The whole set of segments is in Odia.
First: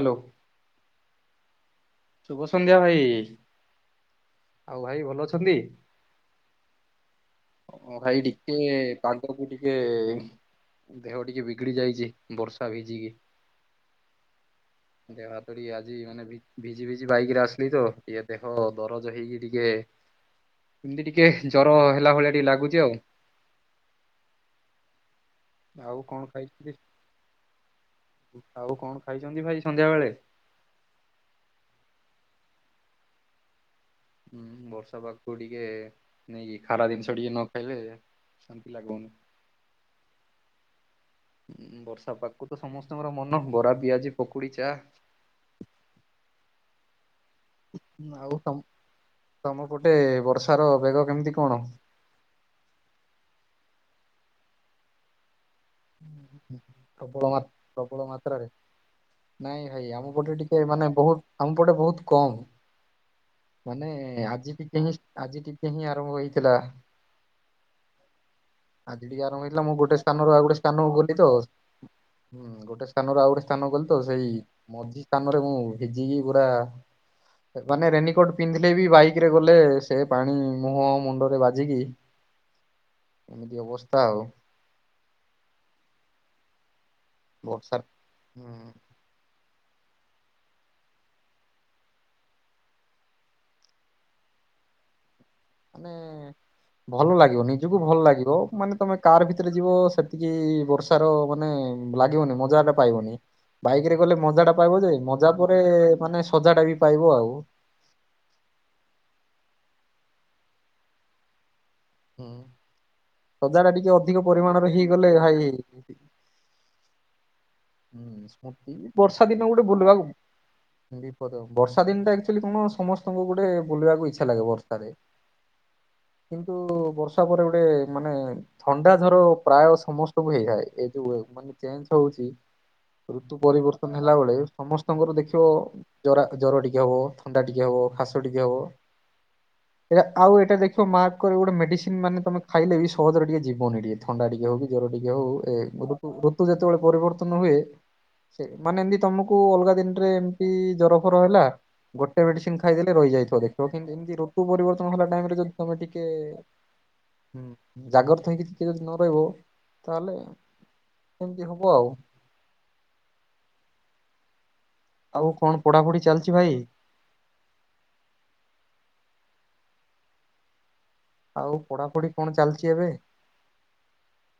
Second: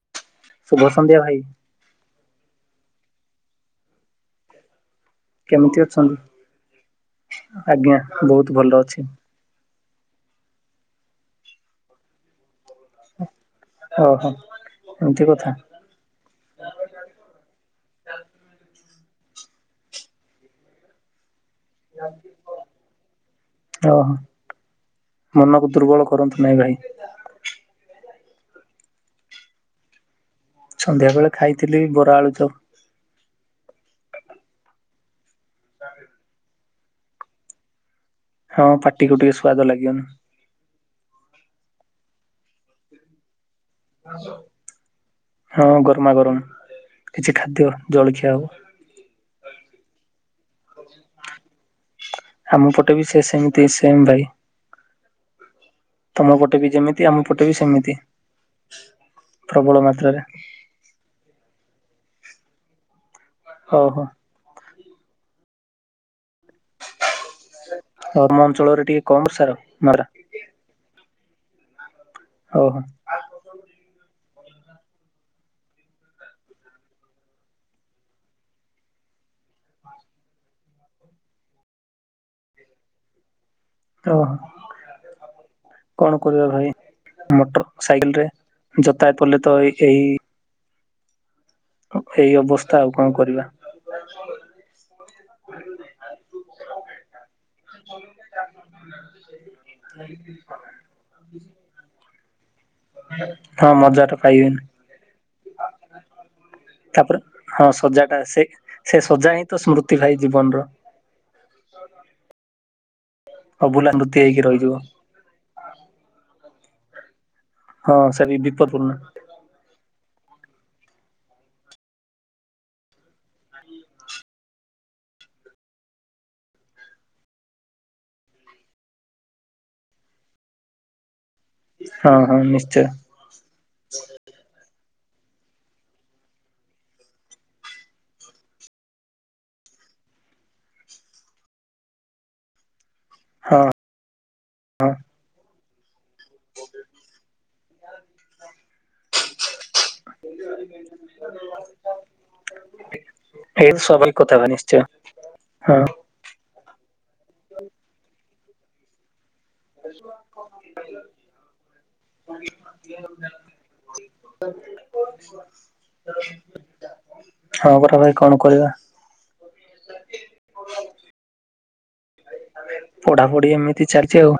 ହ୍ୟାଲୋ। ଶୁଭ ସନ୍ଧ୍ୟା ଭାଇ। ଶୁଭ ସନ୍ଧ୍ୟା ଭାଇ। ଆଉ ଭାଇ ଭଲ ଅଛ। କେମିତି ଅଛନ୍ତି? ଆଜ୍ଞା ହଁ ଭାଇ ବହୁତ ଟିକେ ଭଲ ଅଛି। ପା। [inaudible] ଟିକେ ଦେହ ଟିକେ ବିଗିଡି ଯାଇଛି। ବର୍ଷା ଭିଜିକି। ଓହୋ ଏମିତି ଦେହ କଥା ହାତରି ଆଜି ମାନେ। ଭିଜି ଭିଜି ବାଇକ୍ ରେ ଆସିଲି ତ ଇଏ ଦେହ ଦରଜ ହେଇକି ଟିକେ। ଏମତି ଟିକେ ଜର ହେଲା ଭଳିଆ ଟିକେ ଲାଗୁଚି ଆଉ। ଓହୋ। ମନକୁ ଆଉ ଦୁର୍ବଳ କଣ କରନ୍ତୁ ନାଇଁ ଖାଇଛନ୍ତି? ଭାଇ। ଆଉ କଣ ଖାଇଛନ୍ତି ଭାଇ ସନ୍ଧ୍ୟା ବେଳେ? ସନ୍ଧ୍ୟାବେଳେ ଖାଇଥିଲି ବରା, ଆଳୁ ଚପ୍। ବର୍ଷା ପାଗକୁ ଟିକେ ନେଇକି ଖାରା ଜିନିଷ ଟିକେ ନ ଖାଇଲେ ହଁ ଶାନ୍ତି ଲାଗିବନି ପାଟିକୁ ଟିକେ ସୁଆଦ ଲାଗିବନି। ବର୍ଷା ପାଗକୁ ତ ସମସ୍ତଙ୍କର ମନ ବରା, ପିଆଜି, ପକୁଡି, ଚାଆ। ହଁ ଗରମା ଗରମ। କିଛି ଖାଦ୍ୟ ଜଳଖିଆ ଆଉ ହବ। ତମ ତମପଟେ ବର୍ଷାର ବେଗ କେମିତି କଣ? ଆମ ପଟେ ବି ସେ ସେମିତି ସେମ୍ ଭାଇ। ତମ ପଟେ ବି ଯେମିତି ଆମ ପ୍ରବଳ ପଟେ ମାତ୍ ବି ସେମିତି। ପ୍ରବଳ ମାତ୍ରାରେ। ନାଇଁ ପ୍ରବଳ ଭାଇ ଆମ ମାତ୍ରାରେ ପଟେ ଟିକେ ମାନେ ବହୁତ। ଆମପଟେ ବହୁତ କମ୍ ମାନେ ଓହୋ ଆଜି ବି ପିନିସ୍। ଆଜି ଟିକେ ହିଁ ଆରମ୍ଭ ହୋଇଥିଲା। ଆମ ଅଞ୍ଚଳରେ ଆଜି ଟିକେ କମ୍ ଆରମ୍ଭ ସାର ହେଇଥିଲା ମୁଁ ଗୋଟେ ମାତ୍ରା ସ୍ଥାନ ରୁ ଆଉ ଗୋଟେ ସ୍ଥାନକୁ ଗଲି ତ ହଁ ଓହୋ। ଗୋଟେ ସ୍ଥାନରୁ ଆଉ ଗୋଟେ ସ୍ଥାନକୁ ଗଲି ତ ସେଇ ମଝି ସ୍ଥାନରେ ମୁଁ ଭିଜିକି ପୁରା ମାନେ ରେନିକୋଟ ପିନ୍ଧିଲେ ବି ବାଇକରେ ଗଲେ ସେ ପାଣି ମୁହଁ ମୁଣ୍ଡରେ ବାଜିକି ଏମିତି ଅବସ୍ ଓହୋ, କଣ କରିବା ଭାଇ? ମୋଟର ବର୍ଷା ସାଇକେଲ ରେ ହୁଁ ଯତାୟତ ପଲେ ତ ଏଇ ଏଇ ଅବସ୍ଥା ଆଉ କଣ କରିବା। ହୁଁ। ଭଲ ଲାଗିବ ନିଜକୁ ଭଲ ଲାଗିବ ମାନେ ତମେ କାର ଭିତରେ ଯିବ ସେତିକି ବର୍ଷା ତାର ମାନେ ଲାଗିବନି ମଜାଟା ପାଇବନି ବାଇକ ରେ ଗଲେ ମଜା ଟା ପାଇବ ଯେ ମଜା ପରେ ମାନେ ସଜା ଟା ବି ପାଇବ ତାପରେ ଆଉ। ହଁ ସଜାଗ ସେ ସେ ସଜା ହିଁ ତ ସ୍ମୃତି ଭାଇ ଜୀବନର। ହୁଁ ସଜା ଟା ଅଭୁଲା ଟିକେ ସ୍ମୃତି ଅଧିକ ହେଇକି ପରିମାଣରେ ରହିଯିବ। ହେଇଗଲେ ଭାଇ ହଁ ସେ ହୁଁ ବି ସ୍ମୃତି ବିପଦପୂର୍ଣ୍ଣ ବର୍ଷା ଦିନ ଗୋଟେ ବୁଲିବାକୁ ବିପଦ ବର୍ଷା ଦିନ ଟା ଆକ୍ଚୁଆଲି କଣ ସମସ୍ତଙ୍କୁ ଗୋଟେ ବୁଲିବାକୁ ଇଚ୍ଛା ଲାଗେ ବର୍ଷାରେ। ତୁ ବର୍ଷା ପରେ ଗୋଟେ ମାନେ ଥଣ୍ଡା ଜର ପ୍ରାୟ ସମସ୍ତଙ୍କୁ ହେଇଥାଏ ଏଇ ଯୋଉ ମାନେ ଚେଞ୍ଜ ହଁ ହଉଚି। ହଁ ନିଶ୍ଚୟ ଋତୁ ପରିବର୍ତ୍ତନ ହେଲା ବଳେ ସମସ୍ତଙ୍କର ଦେଖିବ ଜରା ଜ୍ୱର ଟିକେ ହବ ଥଣ୍ଡା ଟିକେ ହବ ଖାସ ଟିକେ ହବ। ଏଇଟା ଆଉ ଏଇଟା ଦେଖିବ ମାର୍ କହିବି ଗୋଟେ ମେଡିସିନ ମାନେ ତମେ ଖାଇଲେ ବି ସହଜରେ ଟିକେ ହଁ ଯିବନି ଟିକେ ଥଣ୍ଡା ଟିକେ ହଉ କି ଜ୍ୱର ହଁ ଟିକେ ହଉ ଏ ଋତୁ ଯେତେବେଳେ ପରିବର୍ତ୍ତନ ହୁଏ ସେ ମାନେ ଏମିତି ତମକୁ ଅଲଗା ଦିନ ରେ ଏମତି ଜର ଫର ହେଲା ଗୋଟେ ମେଦିସିନ ଖାଇଦେଲେ ରହିଯାଇଥିବ ଦେଖ ଏଇ କିନ୍ତ ଏମିତି ସ୍ୱାଭାବିକ କଥା ଋତୁ ଭାଇ ନିଶ୍ଚୟ ପରିବର୍ତନ ହେଲା ଟାଇମରେ ଯଦି ତମେ ହଁ ଟିକ୍ ଟିକେ ଜାଗ୍ରତ ହେଇକି ଟିକେ ଯଦି ନ ରହିବ ତାହେଲେ କେମିତି ହବ ଆଉ [unintelligible] ଆଉ କଣ ପଢାପଢି ଚାଲିଛି ଭାଇ। ହଁ ପରା ଭାଇ କଣ କରିବା। ଆଉ ପଢାପଢି କଣ ଚାଲିଛି ଏବେ। ପଢାପଢି ଏମିତି ଚାଲିଛି ଆଉ।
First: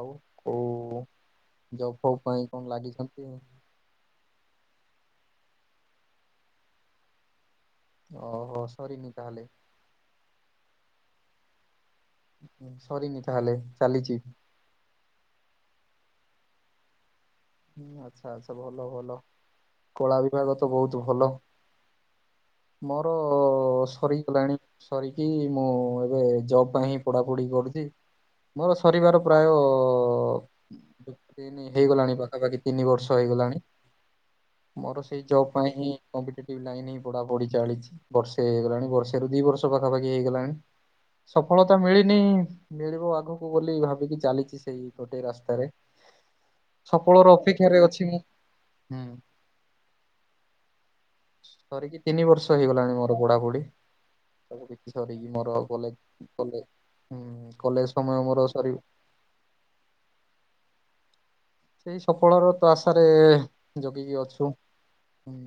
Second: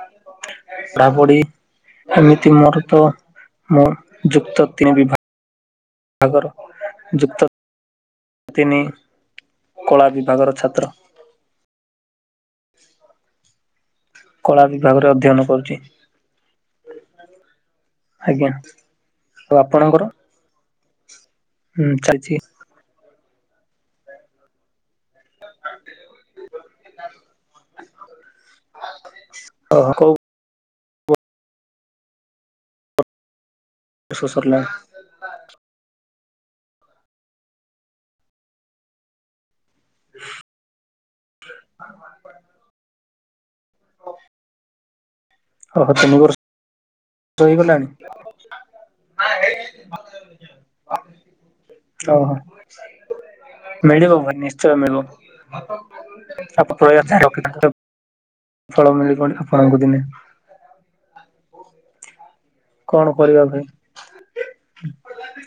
ଆଉ କୋ ପଢାପଢି ଜବ ଫବ ପାଇଁ କଣ ଲାଗିଛନ୍ତି। ହଁ ଯୁକ୍ତ ତିନି ବିଭା ଗର ଯୁକ୍ତ ଓହୋ! ତିନି ସରିନି ତା, ହେଲେ। କଳା ବିଭାଗର ଛାତ୍ର। ସରିନି ତାହେଲେ ଚାଲିଚି। କଳା ବିଭାଗରେ ଅଧ୍ୟୟନ କରୁଛି। ହୁଁ, ଆଚ୍ଛା ଆଜ୍ଞା ଆଚ୍ଛା ଭଲ ଭଲ। ଆଉ ଆପଣଙ୍କର? କଳା ବିଭାଗ ତ ବହୁତ ଭଲ। ହୁଁ, ଚାଲଚି। ମୋର ସରିଗଲାଣି। ସରକିି ମୁଁ ଏବେ ଜବ୍ ପାଇଁ ହିଁ ପଢାପଢି କରୁଛି। ମୋର ସରିବାର ପ୍ରାୟ-ଅ ଓହୋ କୋଉ ଦି ତିନ ହେଇଗଲାଣି ପାଖ୍ ପାକାପାଖି ତିନି ବର୍ଷ ହେଇଗଲାଣି। ସୋ ସରଲା। ମୋର ସେଇ ଜବ୍ ପାଇଁ ହିଁ, କମ୍ପିଟିଟିଭ୍ ଲାଇନ୍ ହିଁ ପଢା ପଢି ଚାଳିଛି ବର୍ଷେ ହେଇଗଲାଣି। ବର୍ଷେରୁ ଦି ବର୍ଷ ପାଖାପାଖି ହେଇଗଲାଣି, ସଫଳତା ମିଳିନି। ମିଳିବ ଆଗକୁ ବୋଲି ଭାବିକି, ଚାଲିଛି ସେଇ ଗୋଟେ ରାସ୍ତାରେ। ହଁ [inaudible] ସଫଳର ତ, ଅପେକ୍ଷାରେ ହେଇଗଲାଣି ଅଛି ମୁଁ ହୁଁ। ସରି କି ତିନି ଓହୋ ବର୍ଷ ହେଇଗଲାଣି, ମୋର ପଢାପୁଢି। ମିଳିବ ଭାଇ ନିଶ୍ଚୟ [inaudible] ମିଳିବ ସରିକି ମୋର କଲେ କଲେ ଆପଣ ପ୍ରୟାସ ହୁଁ, ଜାରି ହୁଁ ରଖିଥାନ୍ତୁ କଲେଜ ସମୟ ମୋର ସରି ଫଳ ମିଳି ବଣିି ଆଉ। ପାଆଙ୍କୁ ଦିନେ ସେଇ ସଫଳର ତ କଣ ଆଶାରେ-ଏ କରିବା ଭାଇ ଜଗିକି ଅଛୁଁ। ଉଁ।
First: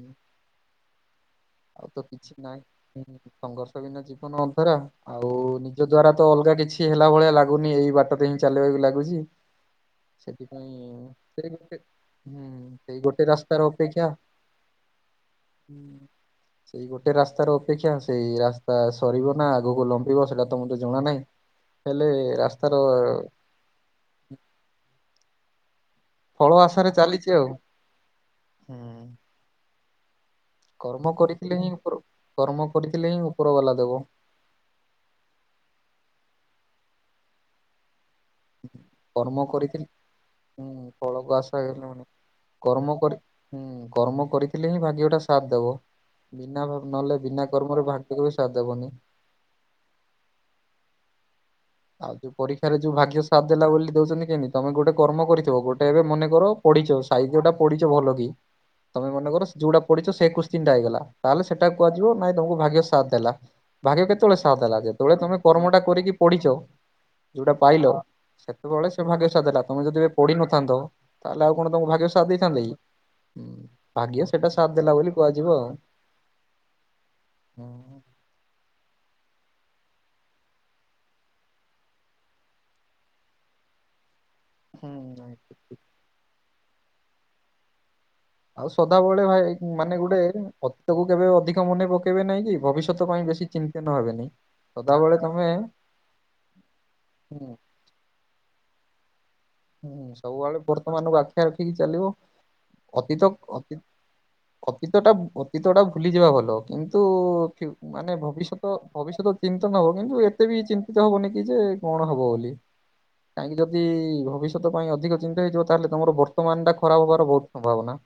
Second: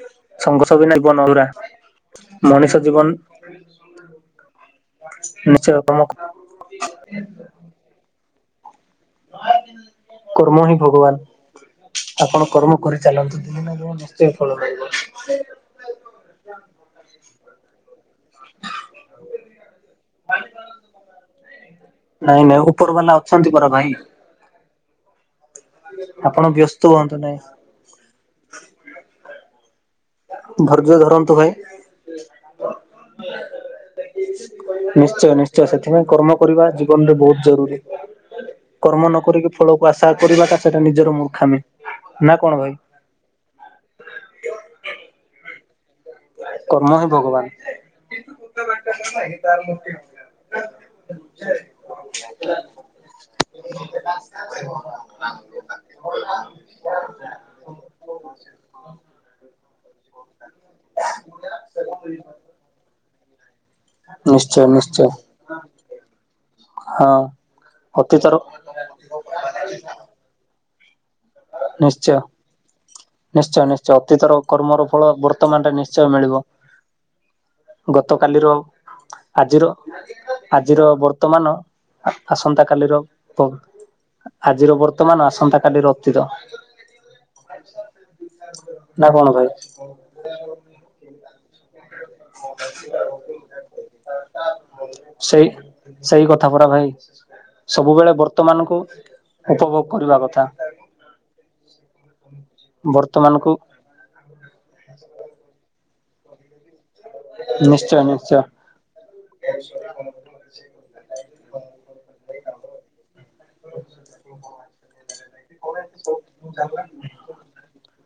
ସଂଘର୍ଷ ବିନା ଇବନ ଅଲ୍ଗା। ଆଉ ତ କିିଛି ନାହିଁ। ହୁଁ, ସଂଘର୍ଷ ବିନା ଜୀବନ ଅଧୁରା। ଆଉ ନିଶ୍ଚୟ ନିଜ କର୍ମ ଦ୍ଵାରା ତ ଅଲଗା କିଛି ହେଲା ଭଳିଆ ଲାଗ୍ ଲାଗୁନି ଏଇ ବାଟ ଦେଇ ହିଁ, ଚାଲିବାକୁ ଲାଗୁଛି। କର୍ମ ସେଥିପାଇଁ ହିଁ ଭଗବାନ ସେ ଗୁଟେ ଆପଣ କର୍ମ କରି ଚାଲନ୍ତୁ। ଦିନେ ନା ଦିନେ ନିଶ୍ଚୟ ଫଳ ପାଇବେ। ହୁଁ। ସେଇ ଗୋଟେ ରାସ୍ତାର ଅପେକ୍ଷା। ସେଇ ରାସ୍ତା ସରିବ ନା ଆଗକୁ ଲମ୍ବିବ, ସେଇଟା ତ ମତେ ଜଣା ନାହିଁ? ହେଲେ ରାସ୍ତାର-ଅ ମର ଭାଇ ଫଳ ଆପଣ ଆଶାରେ ବ୍ୟସ୍ତ ହୁଅନ୍ତୁ ଚାଲିଛି ନାହିଁ। ଆଉ ହୁଁ। ଧୈର୍ଯ୍ୟ କର୍ମ ଧରନ୍ତୁ ଭାଇ କରିଥିଲେ ହିଁ, ଉପର୍ କର୍ମ କରିଥିଲେ ହିଁ, ଉପର ବାଲା ଦବ। ନିଶ୍ଚୟ, ନିଶ୍ଚୟ, ସେଥିପାଇଁ କର୍ମ କରିବା ଜୀବନରେ ବହୁତ ଜରୁରୀ। ନ କର୍ମ କରିକି ଫଳକୁ ଆଶା କରିବାଟା ହୁଁ, ସେଟା ନିଜର ଫଳକୁ ମୂର୍ଖାମି। ଆଶାକଲିମୁନି। ନା କଣ ଭାଇ କର୍ମ କରି ହୁଁ, କର୍ମ କରିଥିଲେ ହିଁ, ଭାଗ୍ୟଟା ସାଥ ଦେବ। ବିନା ଭା କର୍ମ ହିଁ ନଲେ ଭଗବାନ ବିନା କର୍ମରେ, ଭାଗ୍ୟ କେବେ ସାଥ୍ ଦେବନି। [inaudible] ଆଉ ଯୋଉ ପରୀକ୍ଷାରେ ଯୋଉ ଭାଗ୍ୟ ସାଥ୍ ଦେଲା ବୋଲି ଦଉଛନ୍ତି କେମିତି? ତମେ ଗୋଟେ କର୍ମ କରିଥିବ, ଗୋଟେ ଏବେ ମନେ କର ପଢିଛ। ସାହିତ୍ୟ ଟା ପଢିଛ ଭଲ କି, ତମେ ମନେ କର ଯୋଉଟା ପଢିଛ ସେଇ କୁଶ୍ ଚିଣ୍ଟା ହେଇଗଲା। ତାହେଲେ ସେଟା କୁହାଯିବ ନାଇଁ ତମକୁ ଭାଗ୍ୟ ସାଥ୍ ଦେଲା। ଭାଗ୍ୟ କେତେବେଳେ ସାଥ ନିଶ୍ଚୟ ଦେଲା? ନିଶ୍ଚୟ ଯେତେବେଳେ ତମେ କର୍ମଟା କରିକି ପଢ଼ିଛ। ହଁ। ଯୋଉଟା ପାଇଲ, ଅତୀତର ସେତେବେଳେ ସେ ସେ ଭାଗ୍ୟସାଥ ଦେଲା, ତମେ ଯଦି ଏବେ ପଢିନଥାନ୍ତ! ତାହେଲେ ଆଉ କଣ ତମକୁ ନିଶ୍ଚୟ। ଭାଗ୍ୟସାଥ୍ ଦେଇଥାନ୍ତି କି? ହୁଁ, ନିଶ୍ଚୟ, ନିଶ୍ଚୟ। ଭାଗ୍ୟ ଅତୀତର ସେଟା ସାଥ କର୍ମର ଦେଲା ଫଳ ବୋଲି କୁହାଯିବ ଆଉ। ବର୍ତ୍ତମାନଟେ ନିଶ୍ଚୟ ମିଳିବ। ହୁଁ। ଗତ କାଲିର ଆଜିର ଆଜିର ବର୍ତ୍ତମାନ, ଆସନ୍ତା କାଲିର ପ ଆଜିର ବର୍ତ୍ତମାନ, ନାଇଁ ଠିକ ଆସନ୍ତା ଠିକ। କାଲିର ଅତୀତ। ଆଉ ନା ସଦାବେଳେ କଣ ଭାଇ ମାନେ ଗୁଟେ, ଅତୀତକୁ କେବେ ଅଧିକ ମନେପକେ କେବେ ନାଇଁ କି ଭବିଷ୍ୟତ ପାଇଁ ବେଶୀ ଚିନ୍ତିନ ହେବେନି। ସଦାବେଳେ ତମେ ସେଇ ସେଇ କଥା ପରା ଭାଇ। ହୁଁ ସବୁବେଳେ ବର୍ତ୍ତମାନକୁ ଉପଭୋଗ ହୁଁ କରିବା କଥା ସବୁଆଳେ ବର୍ତ୍ତମାନଙ୍କୁ ଆଖିଆ ରଖିକି ଚାଲିବ ଅତୀତ ବର୍ତ୍ତମାନକୁ ଅତି ଅତୀତ ଟା ଅତୀତ ଟା ଭୁଲିଯିବା ଭଲ କିନ୍ତୁ ନିଶ୍ଚୟ ମାନେ ନିଶ୍ଚୟ ଭବିଷ୍ୟତ ଭବିଷ୍ୟତ ଚିନ୍ତନ ହବ କିନ୍ତୁ ଏତେ ବି ଚିନ୍ତିତ ହବନି କି ଯେ କଣ ହବ ବୋଲି। କାହିଁକି ଯଦି ଭବିଷ୍ୟତ ପାଇଁ ଅଧିକ ଚିନ୍ତା ହେଇଯିବ। ତାହେଲେ ତମର ବର୍ତ୍ତମାନ ଟା ଖରାପ ହବାର ବହୁତ ସମ୍ଭାବନା।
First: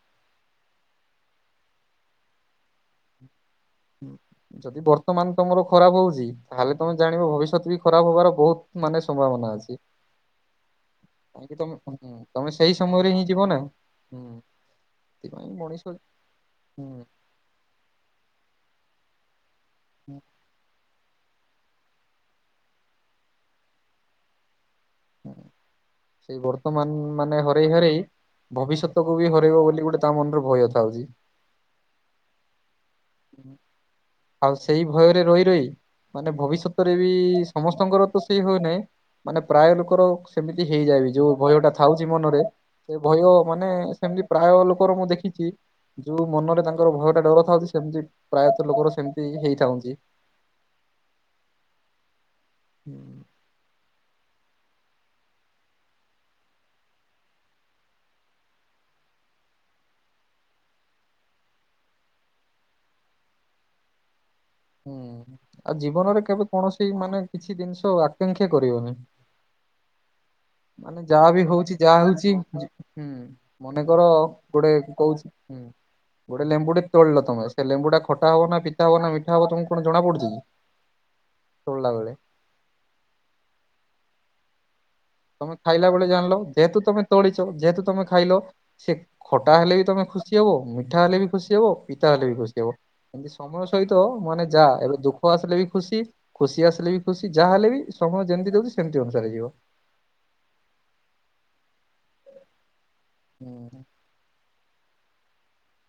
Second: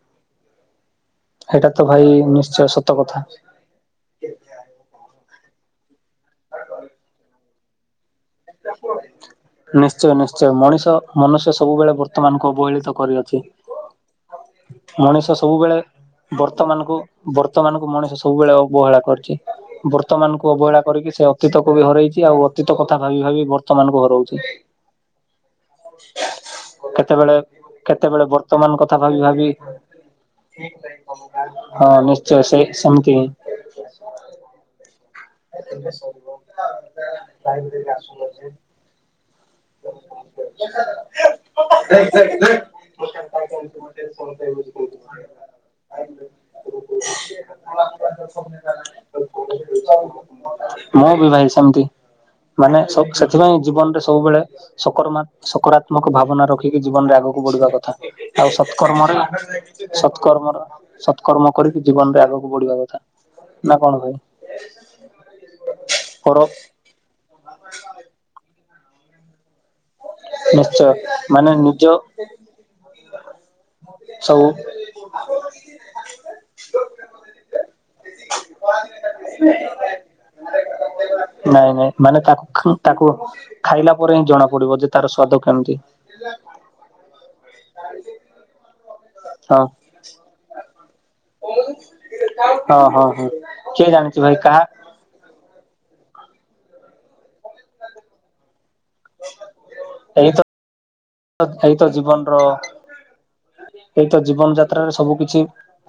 ହେଇଟା ତ ଭାଇ, ନିଶ୍ଚୟ ସତ କଥା। ଯଦି ବର୍ତ୍ତମାନ ତମର ଖରାପ ହଉଛି ତାହେଲେ ତମେ ଜାଣିବ ଭବିଷ୍ୟତ ବି ଖରାପ ହବାର ବହୁତ ମାନେ ସମ୍ଭାବନା ଅଛି। ନିଶ୍ଚୟ, ନିଶ୍ଚୟ ମଣିଷ ମନୁଷ୍ୟ କାହିଁକି ତମେ ସବୁବେଳେ ହୁଁ, ତମେ ବର୍ତ୍ତମାନକୁ ସେଇ ଅବହେଳିତ ସମୟରେ ହିଁ ଯିବ କରିଅଛି। ନା ହୁଁ ମଣିଷ ସେଥିପାଇଁ ସବୁବେଳେ ମଣିଷ ହୁଁ ବର୍ତ୍ତମାନକୁ। ବର୍ତ୍ତମାନ କୁ ମଣିଷ ସବୁବେଳେ ଅବହେଳା କରିଛି ହୁଁ, ବର୍ତ୍ତମାନ ଅବହେଳା କରିକି ସେ ଅତୀତକୁ ବି ହରେଇଛି। ଆଉ ଅତୀତ କଥା ଭାବି ଭାବି ବର୍ତମାନ କୁ ହରଉଛି। ସେଇ ବର୍ତ୍ତମାନ କେତେବେଳେ ମାନେ ହରେଇ ହରେଇ, କେତେବେଳେ ବର୍ତ୍ତମାନ କଥା ଭାବି ଭବିଷ୍ୟତକୁୁ ବି ଭାବି ହରେଇବ ବୋଲି ଗୋଟେ ତା ମନର ଭୟ ଥାଉଛି। ହଁ ନିଶ୍ଚୟ ସେ ସେମତି। ଆଉ ସେଇ ଭୟରେ ରହି ରହି ମାନେ ଭବିଷ୍ୟତରେ ବି ସମସ୍ତଙ୍କର ତ ସେଇ ଭୟନାହିଁ। ମାନେ ପ୍ରାୟ ଲୋକର ସେମିତି ହେଇଯାଏବି ଯୋଉ ଭୟ ଟା ଥାଉଛି ମନରେ। ସେ ଭୟ ମାନେ ସେମତି ପ୍ରାୟ ଲୋକର ମୁଁ ଦେଖିଛି। ଯୋଉ ମନରେ ତାଙ୍କର ଭୟ ଟା ଡର ଥାଉଛି ସେମତି ପ୍ରାୟତଃ ଲୋକର ସେମିତି ହେଇଯାଉଛି। ମୁଁ ବି ଭାଇ ସେମିତି ମାନେ ସ ହୁଁ ସେଥିପାଇଁ ଜୀବନ ରେ ସବୁବେଳେ। ସକରମାତ୍ ସକାରାତ୍ମକ ଭାବନା ରଖିକି ଜୀବନରେ ଆଗକୁ ବଢିବା କଥା। ଆଉ ସତକର୍ମର ସତକର୍ମର। ସତକର୍ମ କରିକି ଜୀବନରେ ଆଗକୁ ବଢିବା କଥା ନା କଣ ଭାଇ। ହୁଁ ଆଉ ଜୀବନରେ ପର କେବେ କୌଣସି ମାନେ କିଛି ଜିନିଷ ଆକାଂକ୍ଷା କରିବନି। ନିଶ୍ଚୟ ମାନେ ଯାହା ବି ମାନେ ହଉଛି ନିଜ ଯାହା ହଉଛି ହୁଁ ମନେକର ସବୁ ଗୋଟେ। କହୁଛି ହୁଁ। ଗୋଟେ ଲେମ୍ଵୁ ଟେ ତୋଳିଲ ତମେ ସେ ଲେମ୍ବୁଟା ଖଟା ହବ ନା ପିତା ହବ ନା ମିଠା ହବ ତମକୁ କଣ ଜଣାପଡୁଚି କି। ନାଇଁ ତୋଳିଲା ନାଇଁ ବେଳେ ମାନେ ତାଖୁ ତାକୁ ଖାଇଲା ପରେ ହିଁ ଜଣା ପଡିବ ଯେ ତାର ସ୍ଵାଦ ତମେ କେମିତି। ଖାଇଲା ବେଳେ ଜାଣିଲ ଯେହେତୁ ତମେ ତୋଳିଛ ଯେହେତୁ ତମେ ଖାଇଲ। ଚ୍ସେ ଖଟା ହଁ। ହେଲେ ବି ତମେ ଖୁସି ହବ ମିଠା ହେଲେ ବି ଖୁସି ହବ ପିତା ହେଲେ ବି ଖୁସି ହବ। ହଁ ହଁ ହଁ ଏମତି ସମୟ କିଏ ସହିତ ଜାଣିଛି ଭାଇ ମନେ କାହା ଯା ଏବେ ଦୁ ସୁଖ ଆସିଲେ ବି ଖୁସି ଖୁସି ଆସିଲେ ବି ଖୁସି ଯାହାହେଲେ ବି ସମୟ ଯେମିତି ଦଉଛି ସେମିତି ଅନୁସାରେ ଯିବ। ଏଇତ ତ ଏଇତ ଜୀବନର। ହୁଁ। ଏଇତ ଜୀବନ ଯାତ୍ରାରେ ସବୁ କିିଛି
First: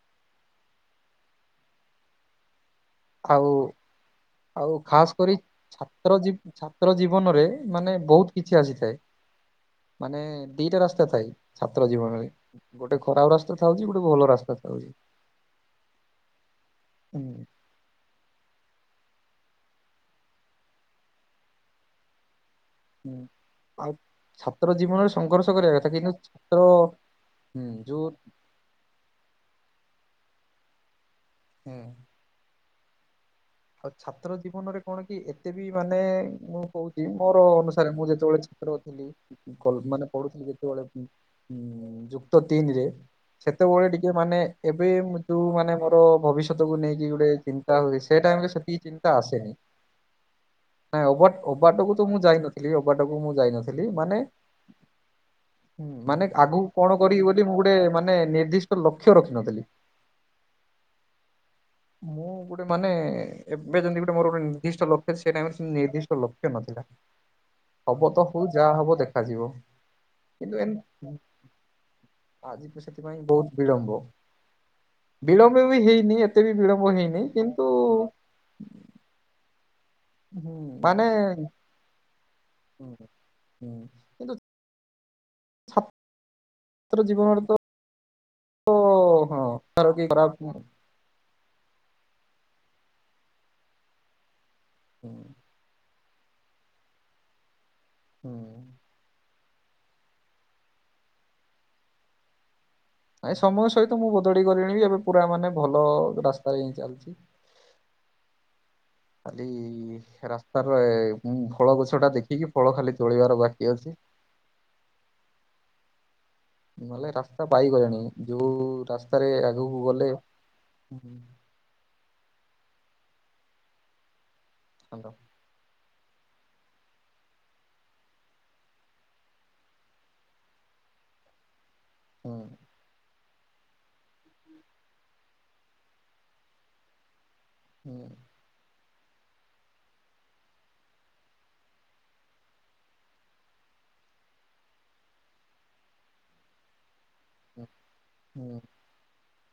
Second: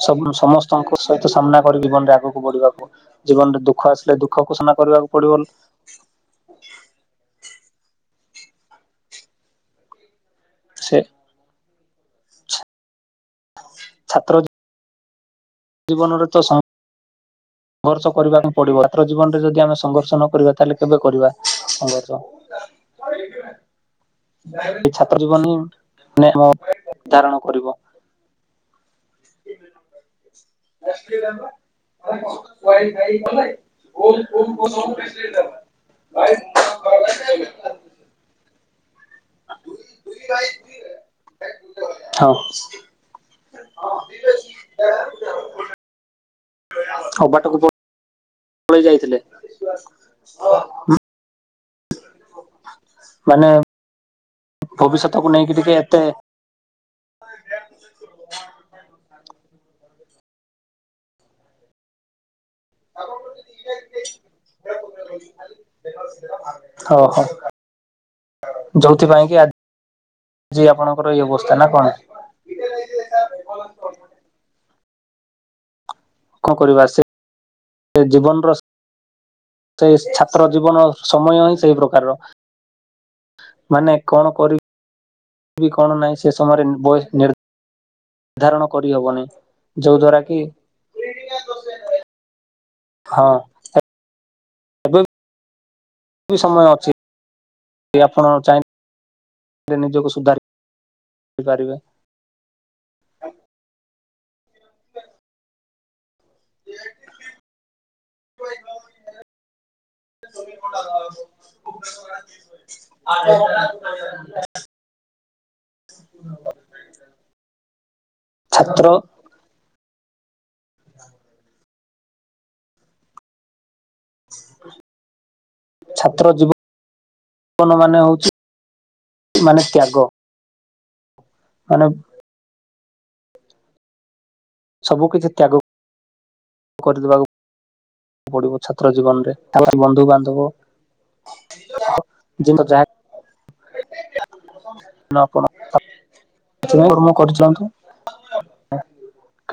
ସବୁ ସମସ୍ତଙ୍କ ସହିତ ସାମ୍ନା କରି ଜୀବନରେ ଆଗକୁ ବଢିବାକୁ ହ ଆଉ ଜୀବନରେ ଦୁଃଖ ଆସିଲେ ଦୁ ଆଉ ଖାସ କରି। ଛାତ୍ର ଜୀବ ଛାତ୍ର ଜୀବନରେ ମାନେ ବହୁତ କିଛି ଆସିଥାଏ ମାନେ। ଦିଇଟା ସେ ରାସ୍ତା ଥାଏ ଛାତ୍ର ଜୀବନରେ ଗୋଟେ ଖରାପ ରାସ୍ତା ଥାଉଛି ଗୋଟେ ଭଲ ଛାତ୍ର ରାସ୍ତା ଥାଉଛି। ଜୀବନରେ ତ ସମ ହୁଁ। ସଂଘର୍ଷ କରିବାକୁ ପଡିବ ଛାତ୍ର ଜୀବନରେ ଯଦି ଆମେ ସଂଘର୍ଷ ନ କରିବା ତାହେଲେ କେବେ କରିବା ସଂଘର୍ଷ। ହ ଆଉ ଛାତ୍ର ଏ ଜୀବନରେ ଜୀବନ ହିଁ ସଂଘର୍ଷ କରିବା କଥା କିନ୍ତୁ ମାନେ ଆମ ଛାତ୍ର ଧାରଣ ହୁଁ ଯୋଉ ଆସିଥିଲା ପା। ହୁଁ। ଖାଇ ଗଲଣି ଆଉ ଛାତ୍ର ଜୀବନରେ କଣ କି ଏତେବି। ମାନେ ମୁଁ କହୁଛି ମୋର ଅନୁସାରେ ମୁଁ ଯେତେବେଳେ ଛାତ୍ର ଥିଲି। ଭଲ ମାନେ ପଢୁଥିଲି ଯେତେବେଳେ ହଁ ଯୁକ୍ତ ତିନିରେ। ସେତେବେଳେ ଟିକେ ମାନେ ଏବେ ମୁଁ ଯଉମାନେ ମୋର ଭବିଷ୍ୟତକୁୁ ନେଇକି ଗୋଟେ ଅବାଟକୁ ଚିନ୍ତା ହୁଏ ସେ ଟାଇମ ରେ ସେତିକି ପଳେଇ ଚିନ୍ତା ଯାଇଥିଲେ ଆସେନି ନାଇଁ ଓବାଟ ଓବାଟକୁ ତ ମୁଁ ଯାଇନ ହେଲେ ଓବାଟକୁ ମୁଁ ମାନେ ଯାଇନଥିଲି ମାନେ ଭବିଷ୍ୟତକୁ ନେଇକି ଟିକେ ଏତେ ମାନେ ଆଗକୁ କଣ କରିବି ବୋଲି ମୁଁ ଗୁଟେ ମାନେ ନିର୍ଦ୍ଦିଷ୍ଟ ଲକ୍ଷ୍ୟ ରଖିନଥିଲି ମୁଁ। ଗୋଟେ ମାନେ ଏବେ ଯେମିତି ଗୁଟେ ମୋର ଗୋଟେ ନିର୍ଦିଷ୍ଟ ଲକ୍ଷ୍ୟ ସେ ଟାଇମରେ ନିର୍ଦ୍ଦିଷ୍ଟ ଲକ୍ଷ୍ୟ ନଥିଲା ଓହୋ ହବ ତ ହଉ ଯା ହବ ଯୋଉଥିପାଇଁ କି ଦେଖାଯିବ କିନ୍ତୁ ଆଜି ଏମ ଆପଣଙ୍କର ଏଇ ଅବସ୍ଥା ନା କଣ? ଆଜିବି ସେଥିପାଇଁ ବହୁତ ବିଳମ୍ବ ବିଳମ୍ବ ବି ହେଇନି ଏ କଣ କରିବା ସେ ସେ ଜୀବନର ସେ ଛାତ୍ର ହୁଁ ଜୀବନ ମାନେ ସମୟ ହିଁ ସେଇ ପ୍ରକାରର। ହୁଁ ହୁ ହୁଁ କିନ୍ତୁ ବି କଣ ଛାତ୍ର ନାଇଁ ସେ ସମୟରେ ବୟସ ନିର୍ ଜୀବନରେ ତ ନିର୍ଦ୍ଧାରଣ କରିହବନି ହଁ ତାର ଯୋଉ ଦ୍ଵାରା ଖରାପ କି ହଁ। ହୁଁ ଉ। ଏବେବି ସମୟ ଅଛି ଆପଣ ହୁଁ। ଚାହିଁ ଏବେବି ନିଜକୁ ସୁଧାରି ପାରିବେ। ନାଇ ସମୟ ସହିତ ମୁଁ ବଦଳି ଗଲିଣି ବି ଏବେ ପୁରା ମାନେ ଭଲ ରାସ [inaudible] ଚାଲିଛି ଖାଲି ସେ ରାସ୍ତାରେ ମୁଁ ଫଳ ଗଛଟା ଦେଖିକି ଫଳ ଖାଲି ତୋଳିବାର ବାକି ଅଛି। ନହେଲେ ରାସ୍ତା ପାଇଗଲେଣି ଯୋଉ ଛାତ୍ର ରାସ୍ତାରେ ଆଗକୁ ଗଲେ ହ! ହ୍ୟାଲୋ? ଛାତ୍ର ଜୀବନ ଜୀବନ ମାନେ ହଉଛି ମାନେ ତ୍ୟାଗ? ମାନେ ହଁ। ସବୁ କିଛି ତ୍ୟାଗ କରିଦବାକୁ। ହୁଁ। ପଢିବ ଛାତ୍ର ଜୀବନ ତାପରେ ବନ୍ଧୁ ବାନ୍ଧବ ଜ ଯ [inaudible] ନା କଣ? କିଛି ନାଇଁ ଧର୍ମ ହୁଁ କରିଚାଲନ୍ତୁ। ହୁଁ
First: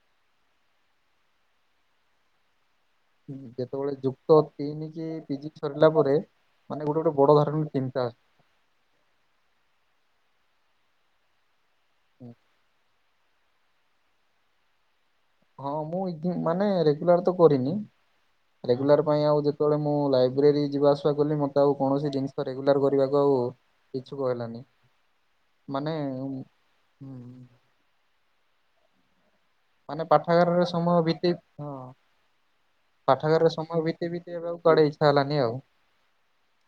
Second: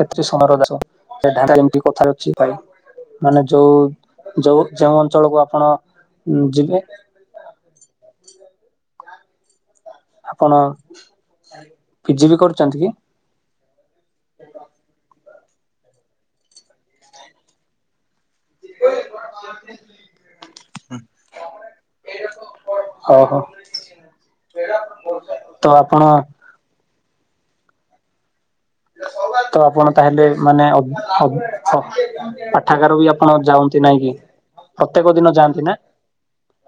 କତ ସମାରା ଏମ କଥାରେ ଅଛି। [unintelligible] ହୁଁ ମାନେ ଯୋଉ ଯେତେବେଳେ ଯୁକ୍ତ ଯୋଉ ତିଇନି ଯୋଉ କି ଅଞ୍ଚଳକୁ ପିଜି ଆପଣ ସରିଲା ପରେ ଯିବେ ମାନେ ଗୋଟେ ଗୋଟେ ବଡ ଧରଣର ଚିନ୍ତା ଆସେ। ଆପଣ ପିଜି ବି କରୁଛନ୍ତି କି? ହଁ ମୁଁ ଇଗି ମାନେ ରେଗୁଲାର ତ କରିନି। ରେଗୁଲାର ପାଇଁ ଆଉ ଯେତେବେଳେ ମୁଁ ଲାଇବ୍ରେରୀ ଯିବା ଆସିବା କଲି ମୋତେ ଆଉ କୌଣସି ଜିନିଷ ରେଗୁଲାର କରିବାକୁ ଆଉ ଓହୋ ଇଛୁକ ହେଲାନି ତ ମାନେ ଆପଣ ହୁଁ ତ ଆପଣ ମାନେ ତାହେଲେ ମାନେ ପାଠାଗାରରେ ଅ ସମୟ ବିତି ହଁ ଅ ପାଠାଗାର ବି ଆପଣ ପାଠାଗାରରେ ଯାଆନ୍ତି ନାଇଁ ସମୟବିତେଇବି। କି ଏବେ କୁଆଡେ ପ୍ରତ୍ୟେକ ଇଛା ଦିନ ହେଲାନି ଆଉ ଯାଆନ୍ତି ନା?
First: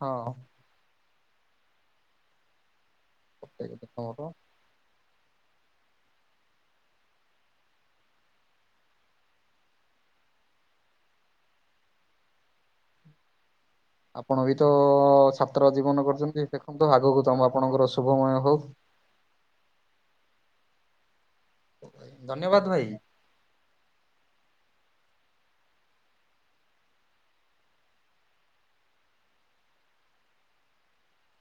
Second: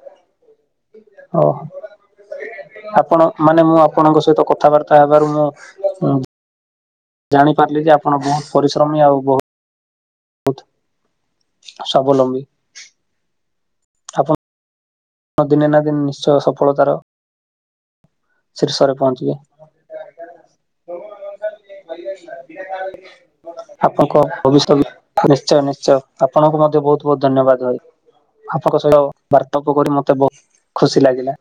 ହଁ। ଓହୋ ଆପଣ ମାନେ ମୁଁ ପ୍ରତ୍ୟେକ ଆପଣଙ୍କ ତମର ସହିତ କଥାବାର୍ ତା ହେବାରୁ ମୁଁଁ ଜାଣି ପାରିଲି ଯେ ଆପଣ ବହୁତ ପରିଶ୍ରମୀ ଆଉ ବହୁତ ସ୍ୱାବଲମ୍ବୀ। ଆପଣ ବି ତ ଦିନେ ଛାତ୍ର ନା ଦିନେ ଜୀବନ ନିଶ୍ଚୟ କରିଛନ୍ତି ଦେଖନ୍ତୁ ସଫଳତାର ଆଗକୁ ତମ ଆପଣଙ୍କର ଶୁଭମୟ ହଉ। ସରପଞ୍ଚ ବି ଧନ୍ୟବାଦ ଭାଇ। ଆପଣଙ୍କ ଭବିଷ୍ୟତବି ନିଶ୍ଚୟ ନିଶ୍ଚୟ ଆପଣଙ୍କୁ ମଧ୍ୟ ବହୁତ ବହୁତ ଧନ୍ୟବାଦ ଭାଇ। ଆପଣଙ୍କ ସହ ବାର୍ତ୍ତାପ କରି ମତେ ବହୁତ୍ ଖୁସି ଲାଗିଲା।